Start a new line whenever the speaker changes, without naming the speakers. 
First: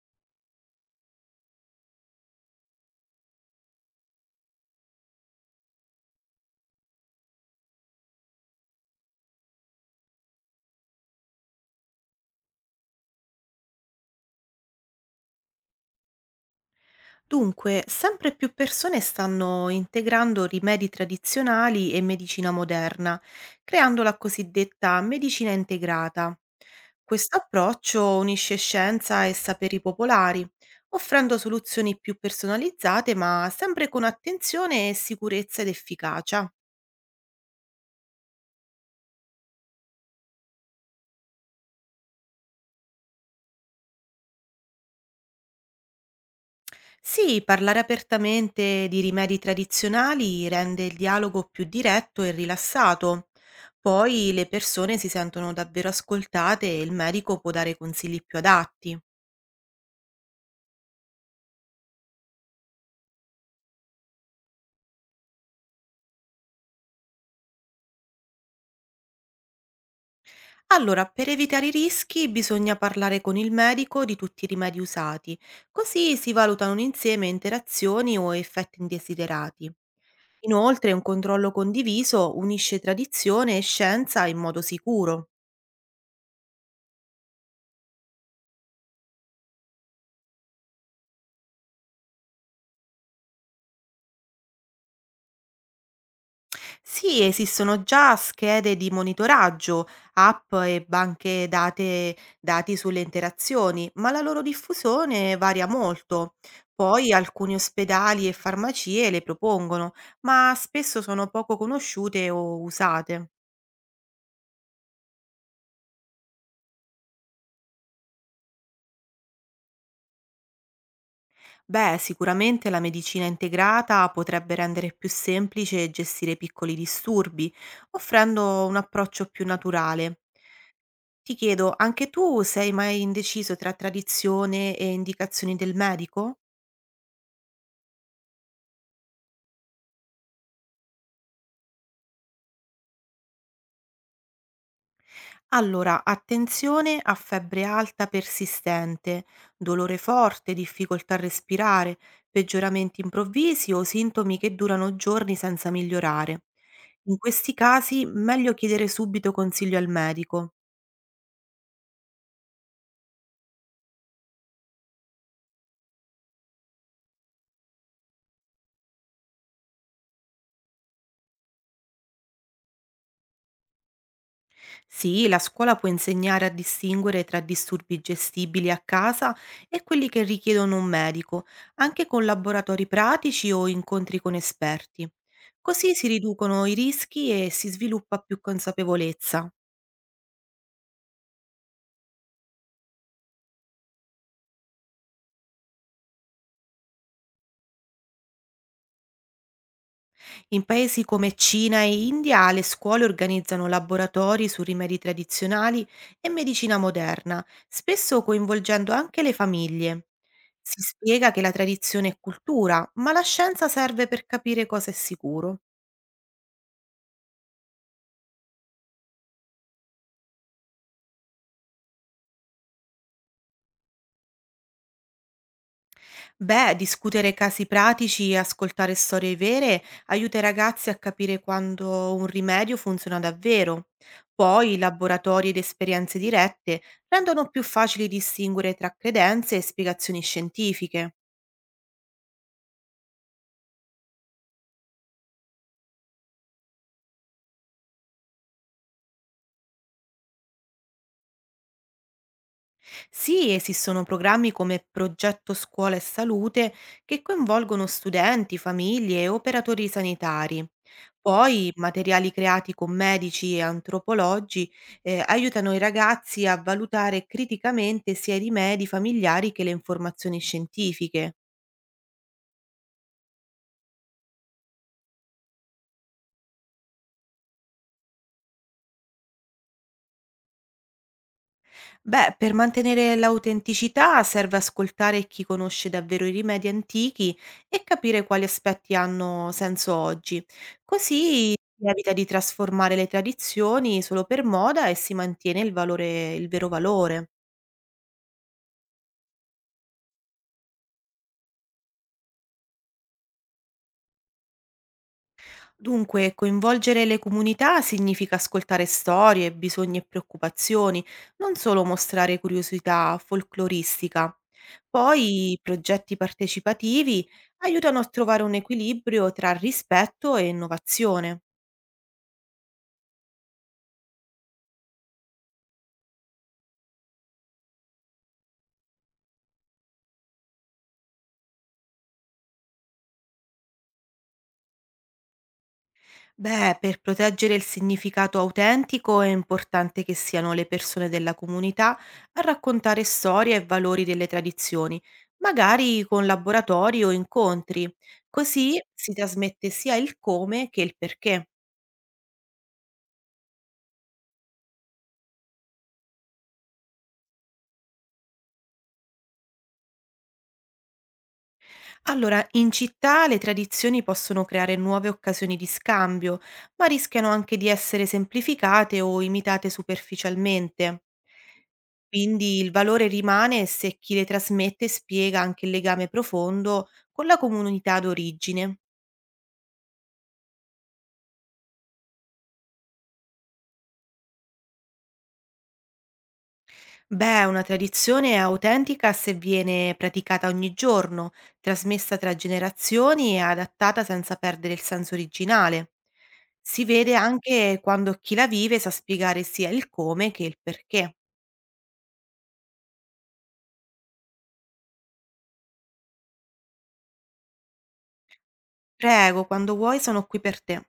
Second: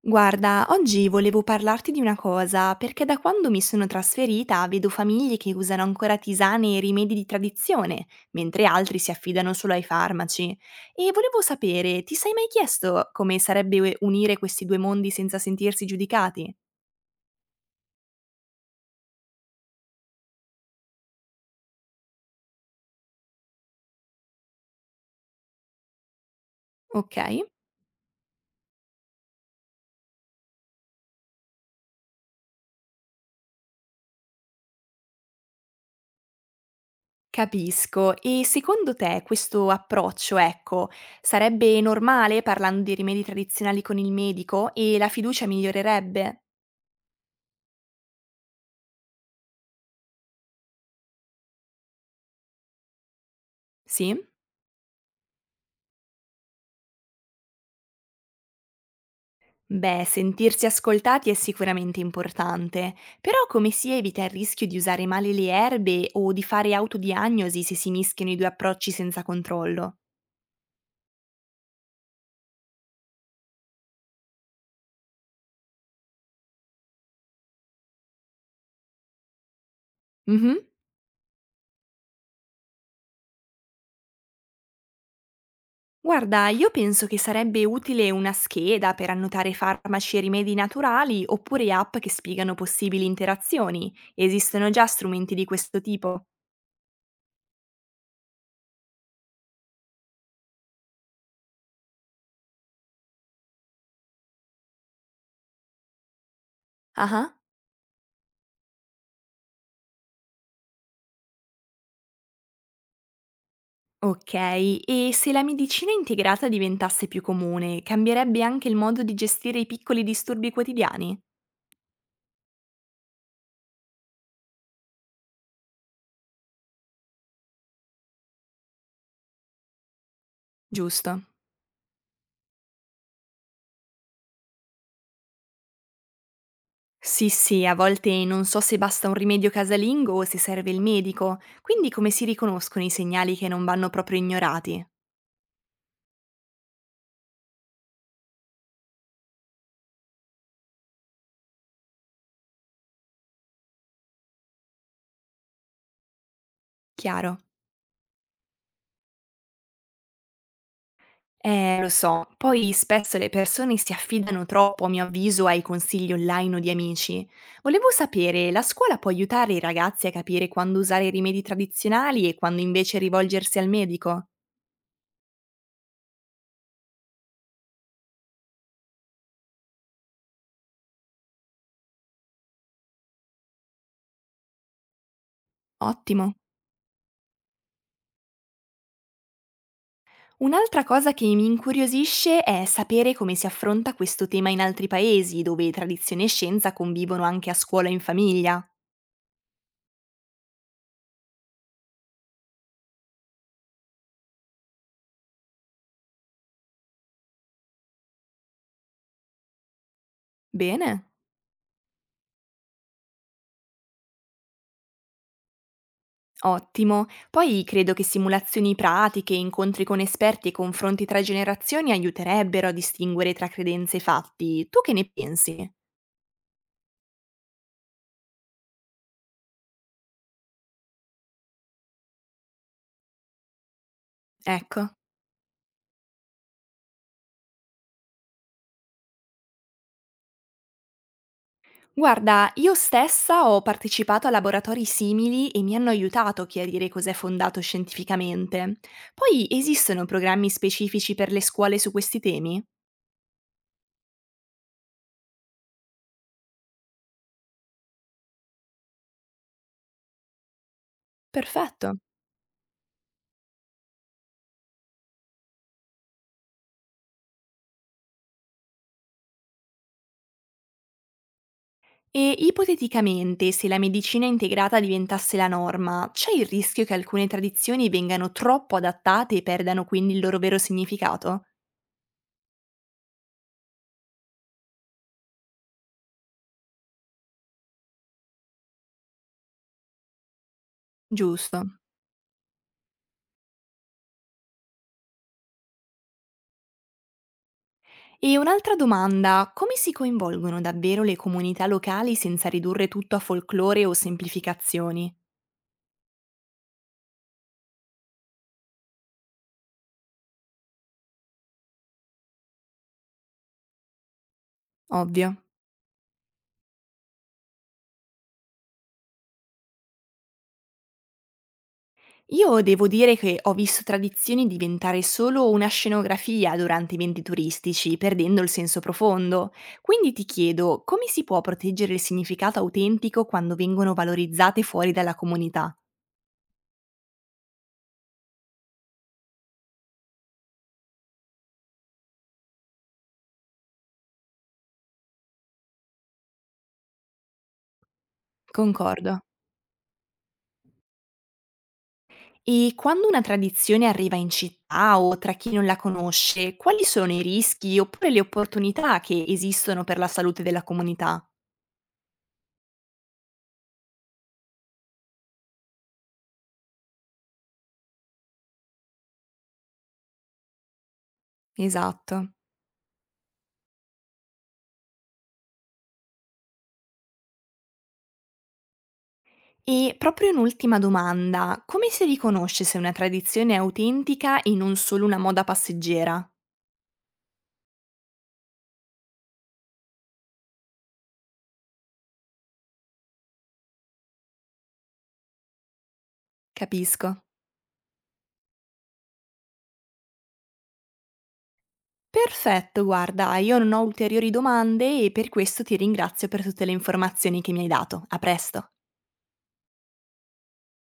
Guarda, oggi volevo parlarti di una cosa, perché da quando mi sono trasferita vedo famiglie che usano ancora tisane e rimedi di tradizione, mentre altri si affidano solo ai farmaci. E volevo sapere, ti sei mai chiesto come sarebbe unire questi due mondi senza sentirsi giudicati?
Dunque, sempre più persone stanno integrando rimedi tradizionali e medicina moderna, creando la cosiddetta medicina integrata.
Ok,
Questo approccio unisce scienza e saperi popolari, offrendo soluzioni più personalizzate, ma sempre con attenzione e sicurezza ed efficacia.
capisco. E secondo te questo approccio, ecco, sarebbe normale parlando di rimedi tradizionali con il medico e la fiducia migliorerebbe?
Sì, parlare apertamente di rimedi tradizionali rende il dialogo più diretto e rilassato.
Sì?
Poi le persone si sentono davvero ascoltate e il medico può dare consigli più adatti.
Beh, sentirsi ascoltati è sicuramente importante, però come si evita il rischio di usare male le erbe o di fare autodiagnosi se si mischiano i due approcci senza controllo?
Allora, per evitare i rischi bisogna parlare con il medico di tutti i rimedi usati, così si valutano insieme interazioni o effetti indesiderati.
Mhm.
Inoltre, un controllo condiviso unisce tradizione e scienza in modo sicuro.
Guarda, io penso che sarebbe utile una scheda per annotare farmaci e rimedi naturali oppure app che spiegano possibili interazioni. Esistono già strumenti di questo tipo?
Sì, esistono già schede di monitoraggio, app e banche date, dati sulle interazioni, ma la loro diffusione varia molto. Poi
Ah.
alcuni ospedali e farmacie le propongono, ma spesso sono poco conosciute o usate.
Ok, e se la medicina integrata diventasse più comune, cambierebbe anche il modo di gestire i piccoli disturbi quotidiani?
Beh, sicuramente la medicina integrata potrebbe rendere più semplice gestire piccoli disturbi, offrendo un approccio più naturale.
Giusto.
Ti chiedo, anche tu sei mai indeciso tra tradizione e indicazioni del medico?
Sì, sì, a volte non so se basta un rimedio casalingo o se serve il medico, quindi come si riconoscono i segnali che non vanno proprio ignorati?
Allora, attenzione a febbre alta persistente, dolore forte, difficoltà a respirare, peggioramenti improvvisi o sintomi che durano giorni senza migliorare. In
Chiaro.
questi casi, meglio chiedere subito consiglio al medico.
Lo so, poi spesso le persone si affidano troppo, a mio avviso, ai consigli online o di amici. Volevo sapere, la scuola può aiutare i ragazzi a capire quando usare i rimedi tradizionali e quando invece rivolgersi al medico?
Sì, la scuola può insegnare a distinguere tra disturbi gestibili a casa e quelli che richiedono un medico, anche con laboratori pratici o incontri con esperti. Così si
Ottimo.
riducono i rischi e si sviluppa più consapevolezza.
Un'altra cosa che mi incuriosisce è sapere come si affronta questo tema in altri paesi, dove tradizione e scienza convivono anche a scuola e in famiglia.
In paesi come Cina e India le scuole organizzano laboratori su rimedi tradizionali e medicina moderna, spesso coinvolgendo anche le famiglie. Si
Bene,
spiega che la tradizione è cultura, ma la scienza serve per capire cosa è sicuro.
ottimo. Poi credo che simulazioni pratiche, incontri con esperti e confronti tra generazioni aiuterebbero a distinguere tra credenze e fatti. Tu che ne pensi?
Beh, discutere casi pratici e ascoltare storie vere aiuta i ragazzi a capire quando un rimedio funziona davvero. Poi
Ecco.
laboratori ed esperienze dirette rendono più facile distinguere tra credenze e spiegazioni scientifiche.
Guarda, io stessa ho partecipato a laboratori simili e mi hanno aiutato a chiarire cos'è fondato scientificamente. Poi esistono programmi specifici per le scuole su questi temi?
Sì, esistono programmi come Progetto Scuola e Salute che coinvolgono studenti, famiglie e operatori sanitari. Poi
Perfetto.
materiali creati con medici e antropologi aiutano i ragazzi a valutare criticamente sia i rimedi familiari che le informazioni scientifiche.
E ipoteticamente, se la medicina integrata diventasse la norma, c'è il rischio che alcune tradizioni vengano troppo adattate e perdano quindi il loro vero significato?
Beh, per mantenere l'autenticità serve ascoltare chi conosce davvero i rimedi antichi e capire quali aspetti hanno senso oggi. Così
Giusto.
si evita di trasformare le tradizioni solo per moda e si mantiene il valore, il vero valore.
E un'altra domanda, come si coinvolgono davvero le comunità locali senza ridurre tutto a folklore o semplificazioni?
Dunque, coinvolgere le comunità significa ascoltare storie, bisogni e preoccupazioni, non solo mostrare curiosità folcloristica.
Ovvio.
Poi i progetti partecipativi aiutano a trovare un equilibrio tra rispetto e innovazione.
Io devo dire che ho visto tradizioni diventare solo una scenografia durante eventi turistici, perdendo il senso profondo. Quindi ti chiedo, come si può proteggere il significato autentico quando vengono valorizzate fuori dalla comunità?
Beh, per proteggere il significato autentico è importante che siano le persone della comunità a raccontare storie e valori delle tradizioni, magari con laboratori o incontri. Così si
Concordo.
trasmette sia il come che il perché.
E quando una tradizione arriva in città o tra chi non la conosce, quali sono i rischi oppure le opportunità che esistono per la salute della comunità?
Allora, in città le tradizioni possono creare nuove occasioni di scambio, ma rischiano anche di essere semplificate o imitate superficialmente.
Esatto.
Quindi il valore rimane se chi le trasmette spiega anche il legame profondo con la comunità d'origine.
E proprio un'ultima domanda, come si riconosce se una tradizione è autentica e non solo una moda passeggera?
Beh, una tradizione è autentica se viene praticata ogni giorno, trasmessa tra generazioni e adattata senza perdere il senso originale. Si vede
Capisco.
anche quando chi la vive sa spiegare sia il come che il perché.
Perfetto, guarda, io non ho ulteriori domande e per questo ti ringrazio per tutte le informazioni che mi hai dato. A presto.
Prego, quando vuoi sono qui per te.